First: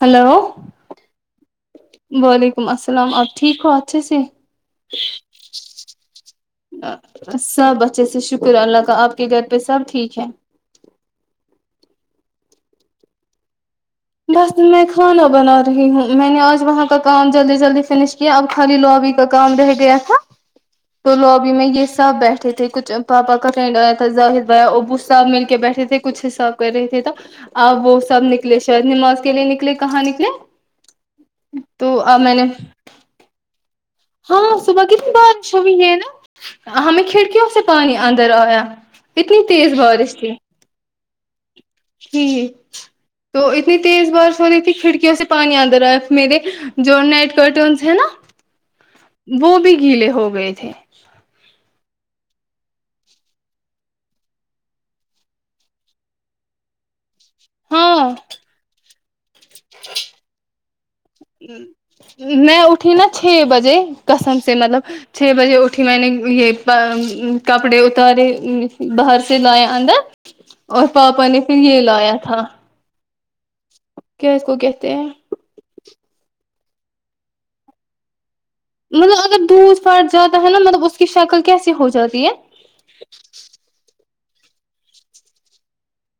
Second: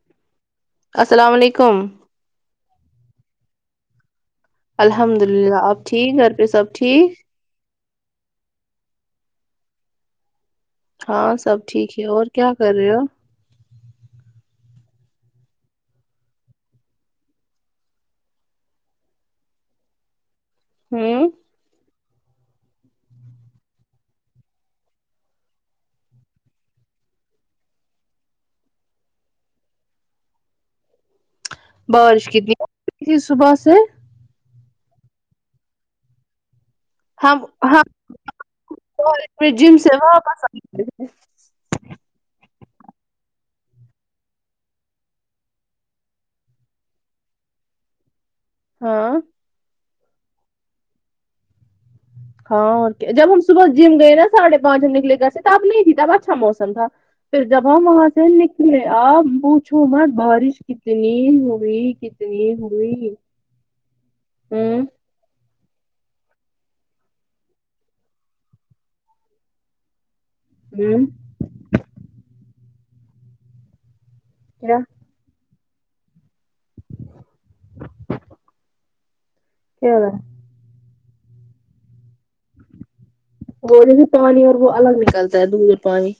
Hello السلام علیکم وعلیکم السلام آپ ٹھیک ہو اچھے سے الحمد للہ آپ ٹھیک گھر پہ سب ٹھیک سب اچھے سے شکر اللہ کا آپ کے گھر پہ سب ٹھیک ہے ہاں سب ٹھیک ہے اور کیا کر رہے ہو بس میں کھانا بنا رہی ہوں میں نے آج وہاں کا کام جلدی جلدی فنش کیا اب خالی لوبی کا کام رہ گیا تھا بولو ہوں اب میں یہ سب بیٹھے تھے کچھ پاپا کا فرینڈ آیا تھا ظاہر بھیا ابو سب مل کے بیٹھے تھے کچھ حساب کر رہے تھے تو اب وہ سب نکلے شاید نماز کے لیے نکلے کہاں نکلے تو اب بارش میں نے کتنی تھی نہ اتنی صبح سے ہاں صبح کتنی بارش ہوئی ہے نہ ہمیں ہم کھڑکیوں سے ہم پانی اندر آیا بارش اتنی میں جم تیز سے بارش تھی واپس آئے تھے۔ فی تو اتنی تیز بارش ہو رہی تھی کھڑکیوں سے پانی اندر آیا میرے جو نیٹ کرٹینس ہے نا ہاں وہ بھی گیلے ہو گئے تھے ہاں اور جب ہم صبح جم گئے نا ساڑھے پانچ نکلے گھر سے تب نہیں تھی تب اچھا موسم تھا پھر جب ہم وہاں ہاں سے نکلے اب پوچھو مت بارش کتنی ہوئی کتنی ہوئی قسم سے ہوں مطلب چھ بجے اٹھی میں نے یہ کپڑے اتارے باہر سے لیے اندر اور ہوں پاپا نے پھر یہ لایا تھا کیا اس کو کہتے ہیں مطلب اگر دودھ کیا ہو پھٹ رہا جاتا ہے نا مطلب اس کی شکل کیسی ہو جاتی ہے وہ جیسے پانی اور وہ الگ نکلتا ہے دودھ اور پانی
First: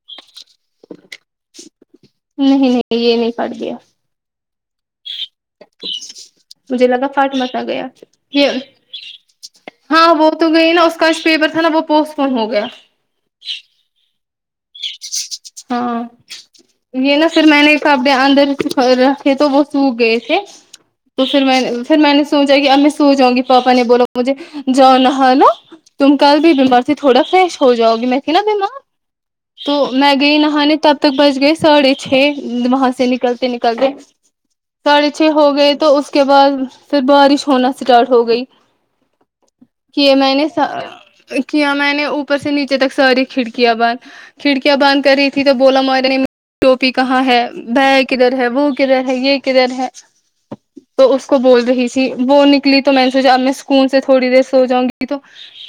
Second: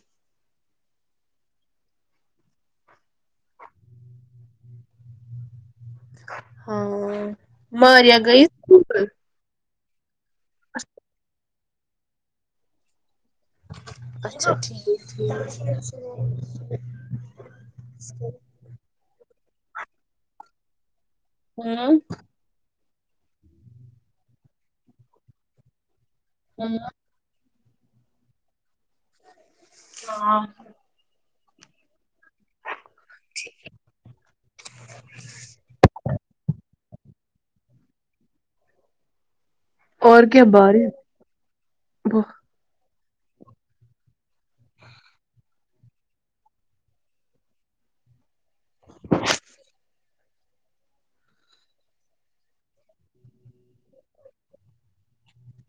نہیں نہیں یہ نہیں پھٹ دیا مجھے لگا ہاں پھٹ متا گیا ماریا گئی اسکول ہاں وہ تو گئی نا اس کا جو شیور تھا نا وہ پوسٹپون ہو گیا اچھا ٹھیک ٹھیک ہاں یہ نا پھر میں نے کہاں اپ اندر رکھے تو وہ سوکھ گئے تھے تو پھر میں پھر ہوں میں نے سو جائے ہم سو جاوں گی پاپا نے بول مجھے جاؤ نہا لو تم کل بھی بیمار سے تھوڑا فریش ہو جاؤ گی میں تھی نا بیمار تو میں گئی ہاں نہانے تب تک بچ گئے ساڑھے چھ وہاں سے نکلتے نکلتے ساڑھے چھ ہو گئے تو اس کے بعد پھر بارش ہونا اسٹارٹ ہو گئی کی اور میں کیا نے بارش کیا میں نے اوپر سے نیچے تک ساری کھڑ کیاں باندھ کھڑکیاں باند کر رہی تھی تو بولا منے ٹوپی کہاں ہے بھیا کدھر ہے وہ کدھر ہے یہ کدھر ہے تو اس کو بول رہی تھی وہ نکلی تو میں نے سوچا اب میں سکون سے تھوڑی دیر سو جاؤں گی تو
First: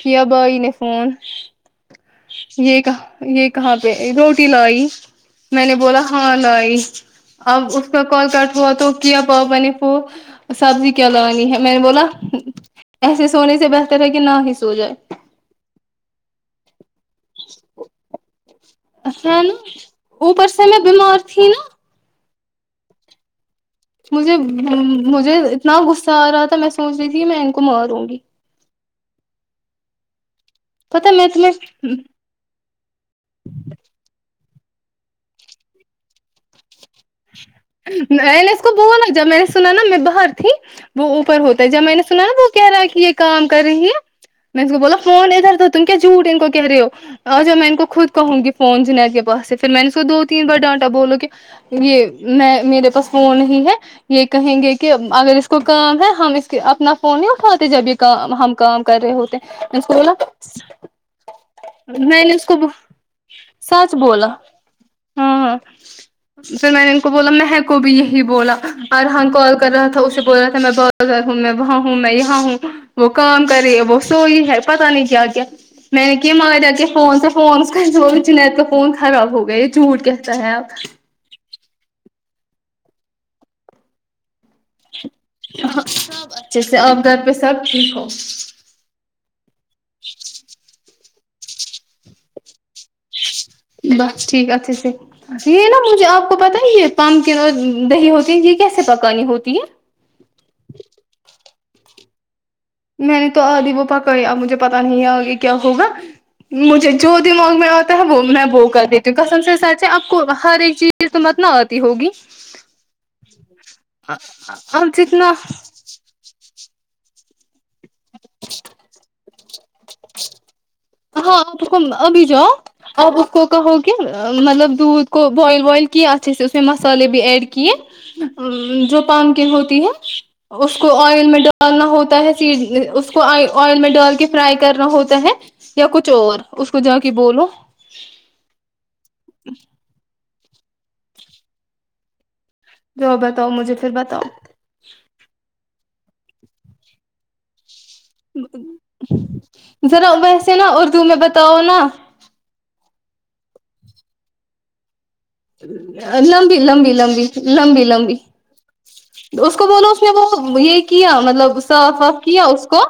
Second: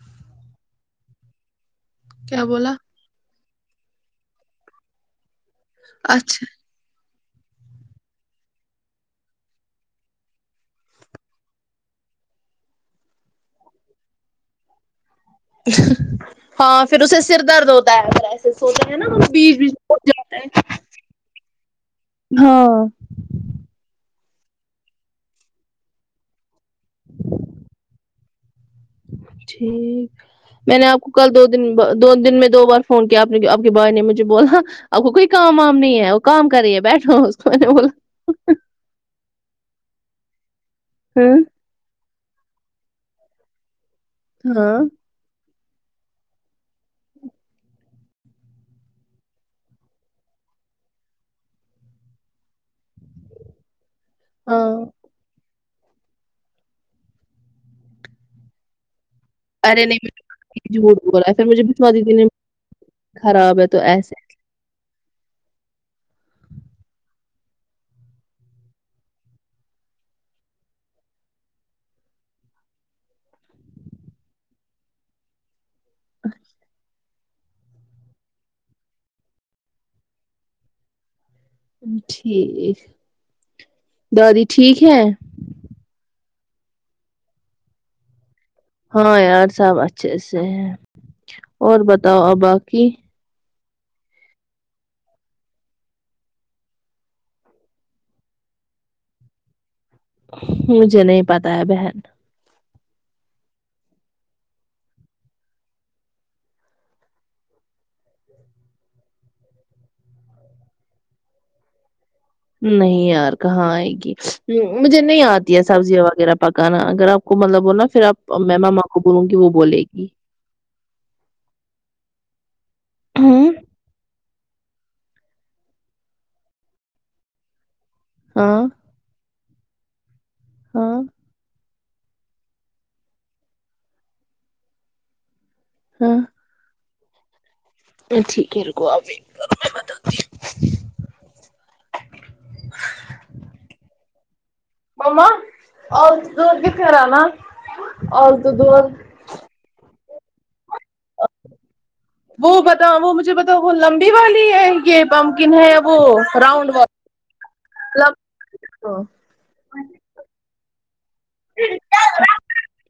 کیا بھائی نے فون کیا بولا یہ کہاں یہ کہاں پہ روٹی لائی میں نے بولا ہاں اچھا لائی اب اس کا کال کٹ ہوا تو کیا پاپا نے فو سبزی کیا لانی ہے میں نے بولا ایسے سونے سے بہتر ہے کہ نہ ہی سو جائے ہاں پھر اسے سر درد ہوتا ہے ایے ہے نا اوپر سے میں بیمار تھی نا ہاں مجھے مجھے اتنا غصہ آ رہا تھا میں سوچ رہی تھی کہ میں ان کو ماروں گی ٹھیک میں نے آپ کو پتا میں کل دو دن تمہیں دو دن میں دو بار فون کیا آپ کے بھائی نے مجھے بولا آپ کو کوئی کام وام نہیں ہے وہ کام کری ہے بیٹھو کو میں نے بولا میں نے اس کو بولا جب میں نے سنا نا میں باہر تھی وہ اوپر ہوں ہو خب میں نے سنا نہ وہ کہہ رہا ہے کہ یہ کام کر رہی ہے میں اس ہاں کو بولا فون ادھر تو تم کیا جھوٹ ان کو کہہ رہے ہو اچھا میں ان کو خود کہوں گی فون جنید کے پاس سے پھر میں نے اس کو دو تین بار ڈانٹا بولو کہ یہ میں میرے پاس فون ہی ہے یہ کہیں ہاں گے کہ اگر اس کو کام ہے ہم اس کے اپنا فون نہیں اٹھاتے جب یہ کام ہم کام کر رہے ہوتے ہیں۔ میں نے اس ارے کو نہیں بولا جھوٹ بول رہا پھر مجھے بسوا دی میں نے اس کو خراب ہے تو سچ ایسے بولا ہاں ہاں میں بولا میں کو بھی یہی بولا اور فرحان کال کر رہا تھا اسے بول رہا تھا میں بہت زیادہ میں وہ ہوں میں یہاں ہوں وہ کام کری وہ سوئی ہے پتا نہیں کیا کیا میں نے کیا مگا دا کہے فون سے فون چنید کا فون خراب ہو گیا ہے جھوٹ کہتا ہے اب ٹھیک دادی ٹھیک ہے سب اچھے سے اب گھر پہ سب ٹھیک ہو ہاں یار سب اچھے سے ہیں اور بتاؤ آ باقی بس ٹھیک اچھے سے یہ نا مجھے آپ کو پتہ ہے یہ پمکن اور دہی ہوتی ہے یہ کیسے پکانی ہوتی ہے مجھے نہیں پتا ہے بہن میں نے تو آدھی وہ پکای اب مجھے پتا نہیں آگے کیا ہوگا مجھے جو دماغ میں آتا ہے وہ میں وہ کر دیتی ہوں قسم سے سچ ہے آپ کو ہر ایک چیز اس مت نہ آتی ہوگی نہیں یار کہاں آئے گی آپ مجھے نہیں جتنا آتی ہے سبزیاں وغیرہ پکانا اگر آپ کو مطلب وہ نا پھر آپ میں مما کو بولوں وہ بولے گی ہاں آپ کو ابھی جاؤ آپ اس کو ہوں کہو مطلب دودھ کو بوائل وائل کیا اچھا سے اس میں مسالے بھی ایڈ کر کی ہاں یہ جو پامکن کی ہوتی ہے اس کو ہاں آئل میں ڈالنا ہوتا ہے اس کو آی آئل میں ڈال کے فرائی کرنا ہوتا ہے یا کچھ ہاں اور اس کو جا کے بولو ٹھیک ہے رکو ابھی اب بتاتھی ہوں جاو بتاؤ مجھے پھر بتاؤ مما [unintelligible] آول تو دھ کتے رنا آول تو دورھ ذرا ویسے نا اردو میں بتاؤ نا وہ بتاؤ وہ مجھے بتاؤ وہ لمبی والی ہے یہ پمکن ہے یا وہ لمبی راؤنڈ لمبی والی لمبی لمبی لمبی اس کو بولو اس نے وہ یہ کیا مطلب صاف واف کیا اس کو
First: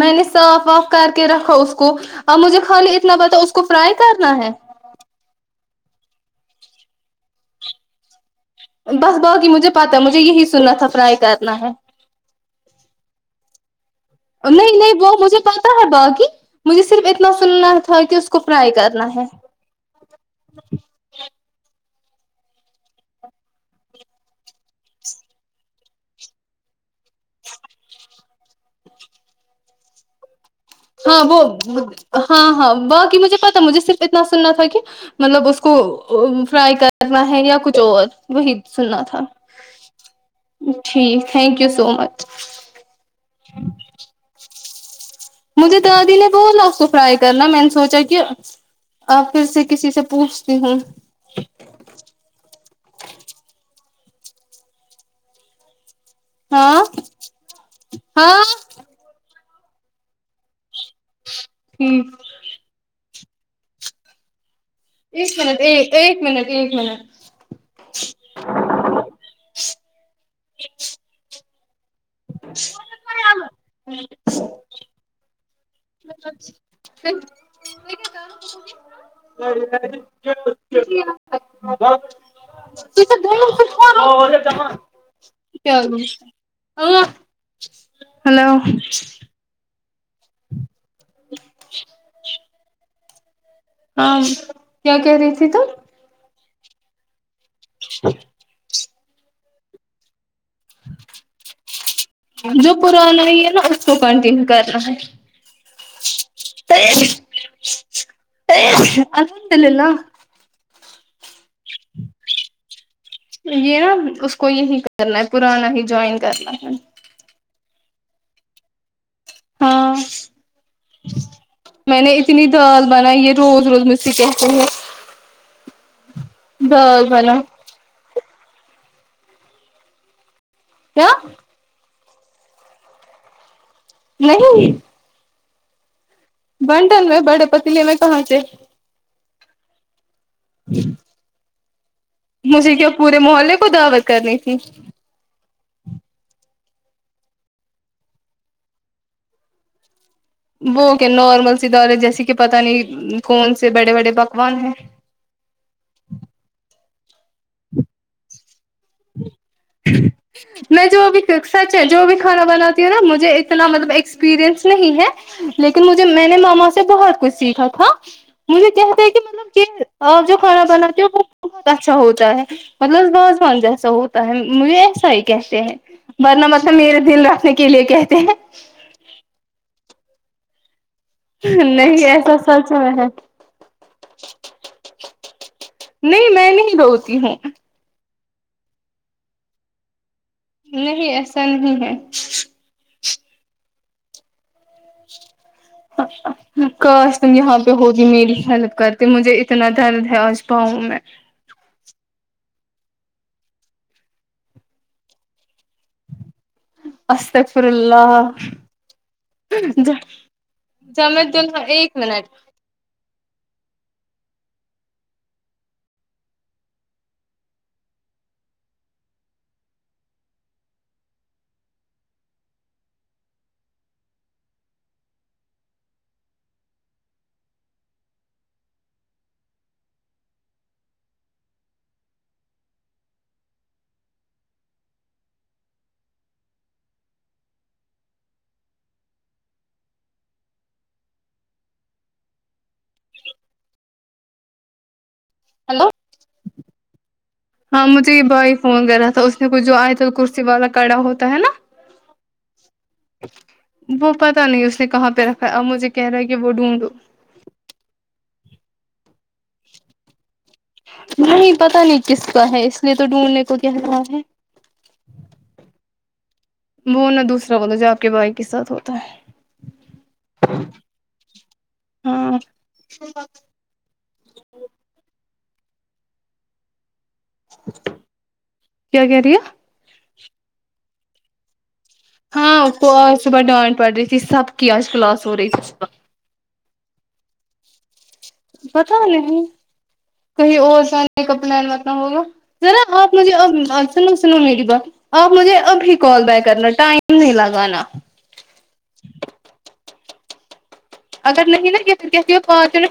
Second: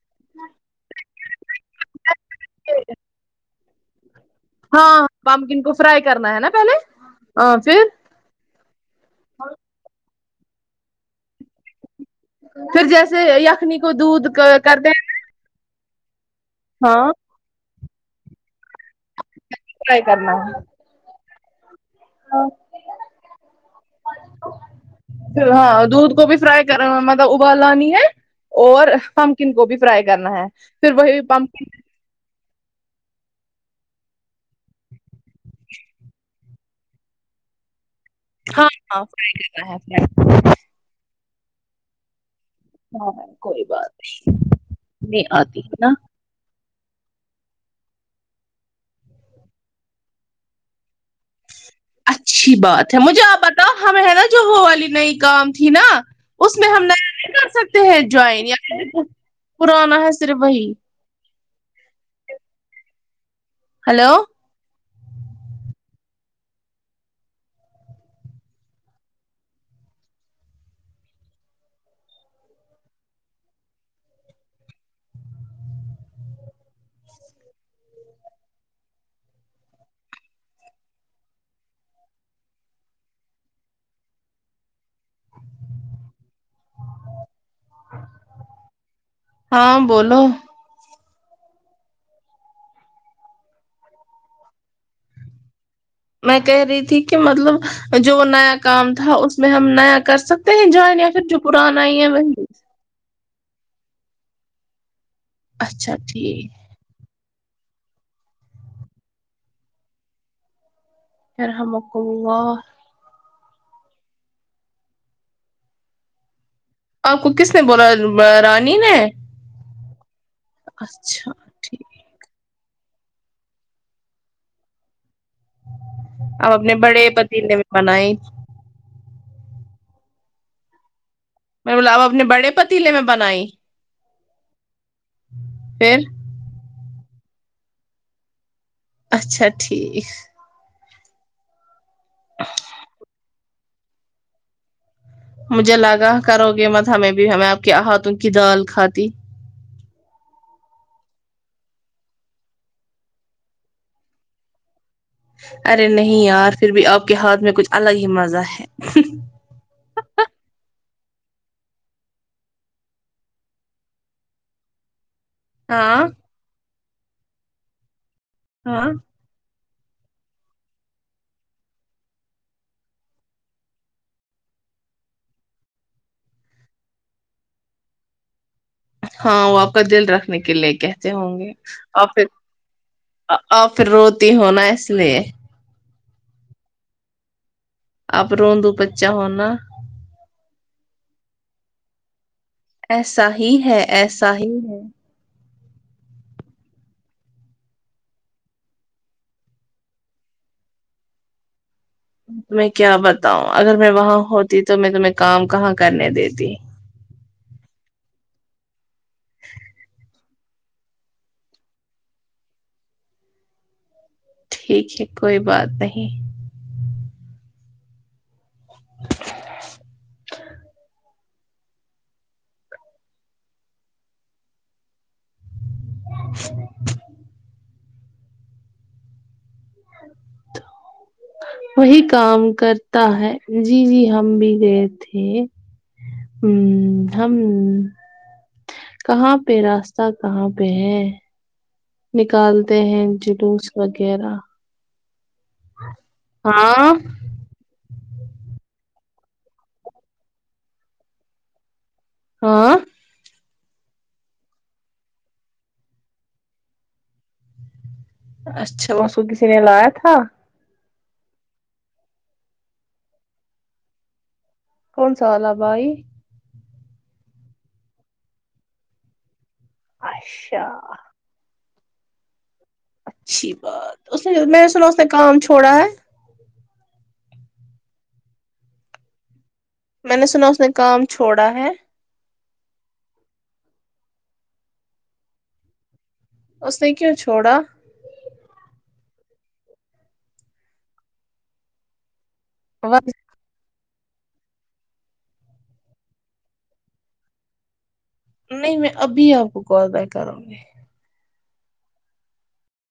میں نے صاف واف کر کے رکھا اس کو اب مجھے خالی اتنا بتاؤ اس کو فرائی کرنا ہے ہاں پامکن کو فرائی کرنا ہے نا پہلے آ پھر بس باقی مجھے پتا ہے مجھے یہی سننا تھا فرائی کرنا ہے پھر جیسے یا نہیں نہیں وہ مجھے پتا ہے باقی ہاں تلنا تھا کہ اس کو فرائی کرنا ہے فرائی کرنا ہے ہاں دودھ کو بھی فرائی مطلب ابال لانی ہے اور پامکن کو بھی فرائی کرنا ہے پھر وہی ہاں وہ پمکن ہاں ہاں باقی مجھے پتا مجھے صرف اتنا سننا تھا کہ مطلب اس کو فرائی کرنا ہے یا کچھ اور وہی ہاں سننا ہاں تھا فرائی کرنا ہے فرائی ٹھیک تھینک یو سو مچ ہاں کوئی بات نہیں آتی مجھے ہے نا دادی بولا سو فرائی کرنا میں نے سوچا کہ آپ پھر سے کسی سے پوچھتی ہوں اچھی بات ہے مجھے آپ بتاؤ ہمیں ہے نا جو وہ والی نئی کام تھی نا اس میں ہاں ہم نئے نہیں کر سکتے ہیں ہاں جوائن یا پرانا ہے صرف وہی ہوں ہیلو ایک منٹ ایک ایک منٹ ایک منٹ [inaudible] [inaudible] کیا [inaudible] ا [unintelligible] گ [unintelligible] [inaudible] ہیلو ہاں بولو [inaudible] ہاں کیا کہہ رہی تھی تم میں کہہ رہی تھی کہ مطلب جو نیا کام تھا اس میں ہم نیا کر سک کہیں جان یا پھر جو پرانا ہی ہیں وہ جو پرانا ہی ہے نا اس کو کنٹینیو کرنا ہے اچھا ٹھیک الحمدللہ یرحمک اللہ یہ نا اس کو یہی کرنا ہے پرانا ہی جوائن کرنا ہے آپ کو کس نے بولا با رانی نے ہاں اچھا ٹھیک میں نے اتنی دال بنائی ہے روز روز مجھ سے کہتے ہیں اب اپنے بڑے دال پتلے بنا نے بھی بنائی کیا میں بلاب اپنے بڑے پتیلے میں بنائی نہیں پھر بنڈن میں بڑے پتلیے میں پہنچے اچھا ٹھیک جی مجھے کیا پورے محلے کو دعوت کرنی تھی مجھے لگا کرو گے مت ہمیں بھی ہمیں آپ کے آہاتوں کی دال کھاتی وہ کیا نارمل سی دال ہے جیسے کہ پتا نہیں کون سے بڑے بڑے پکوان ہیں ارے نہیں یار پھر بھی آپ کے ہاتھ میں کچھ الگ ہی مزہ ہے میں جو بھی سچ ہے جو بھی کھانا بناتی ہوں نا مجھے اتنا مطلب ایکسپیرئنس نہیں ہے لیکن ہاں مجھے میں نے ماما سے بہت کچھ سیکھا تھا مجھے ہاں کہتا ہے کہ مطلب یہ اور جو کھانا بناتی وہ بہت اچھا ہوتا ہے مطلب وازوان جیسا ہوتا ہے مجھے صحیح کہتے ہیں ورنہ مطلب میرے دل رکھنے کے لیے کہتے ہیں ہاں وہ آپ کا دل رکھنے کے لے کہ تے ہوں گے نہیں اور پھر ایسا سچ میں ہے آپ پھر روتی ہونا اس لیے نہیں میں نہیں روتی ہوں آپ رونندو بچا ہونا نہیں ایسا نہیں ہے ایسا ہی ہے ایسا ہی ہے کاش تم یہاں پہ ہوگی میری ہیلپ کرتی مجھے اتنا درد ہے آج پاؤں میں تمہیں کیا بتاؤں اگر میں وہاں ہوتی تو میں تمہیں کام کہاں کرنے دیتی استغفر اللہ [unintelligible] جمت دن ایک منٹ ٹھیک ہے کوئی بات نہیں تو وہی کام کرتا ہے جی جی ہم بھی گئے تھے ہمم ہم کہاں پہ راستہ کہاں پہ ہے نکالتے ہیں جلوس وغیرہ ہلو ہاں ہاں مجھے یہ بھائی فون کرا تھا اس نے کچھ جو آئتلکرسی والا کڑا ہوتا ہے نا ہاں وہ پتا نہیں اس نے کہاں پہ رکھا ہے اب مجھے کہہ رہا ہے کہ وہ ڈھونڈو اچھا واں سے کسی نے لایا تھا نہیں پتہ نہیں کس کا ہے اس لیے تو ڈھونڈنے کو کہ رہا ہے کون سالا بھائی وہ نہ دوسرا والا جو آپ کے بھائی کے ساتھ ہوتا ہے اچھا ہاں اور اچھی بات اس نے میں نے سنا اس نے کام چھوڑا ہے کیا کہہ رہی ہے میں نے سنا اس نے کام چھوڑا ہے ہاں اس کو آج صبح ڈانٹ پڑ رہی تھی سب کی آج کلاس ہو رہی تھی صبح اس نے کیوں چھوڑا پتہ نہیں کہیں اور جانے کا پلان پتہ ہوگا ذرا آپ مجھے آم آج سنو سنو میری بات آپ مجھے ابھی کال بیک کرنا ٹائم نہیں لگانا نہیں میں ابھی آپ کو کال بیک کروں گی اگر نہیں نا کہ پھر کہہ دیا کال کرے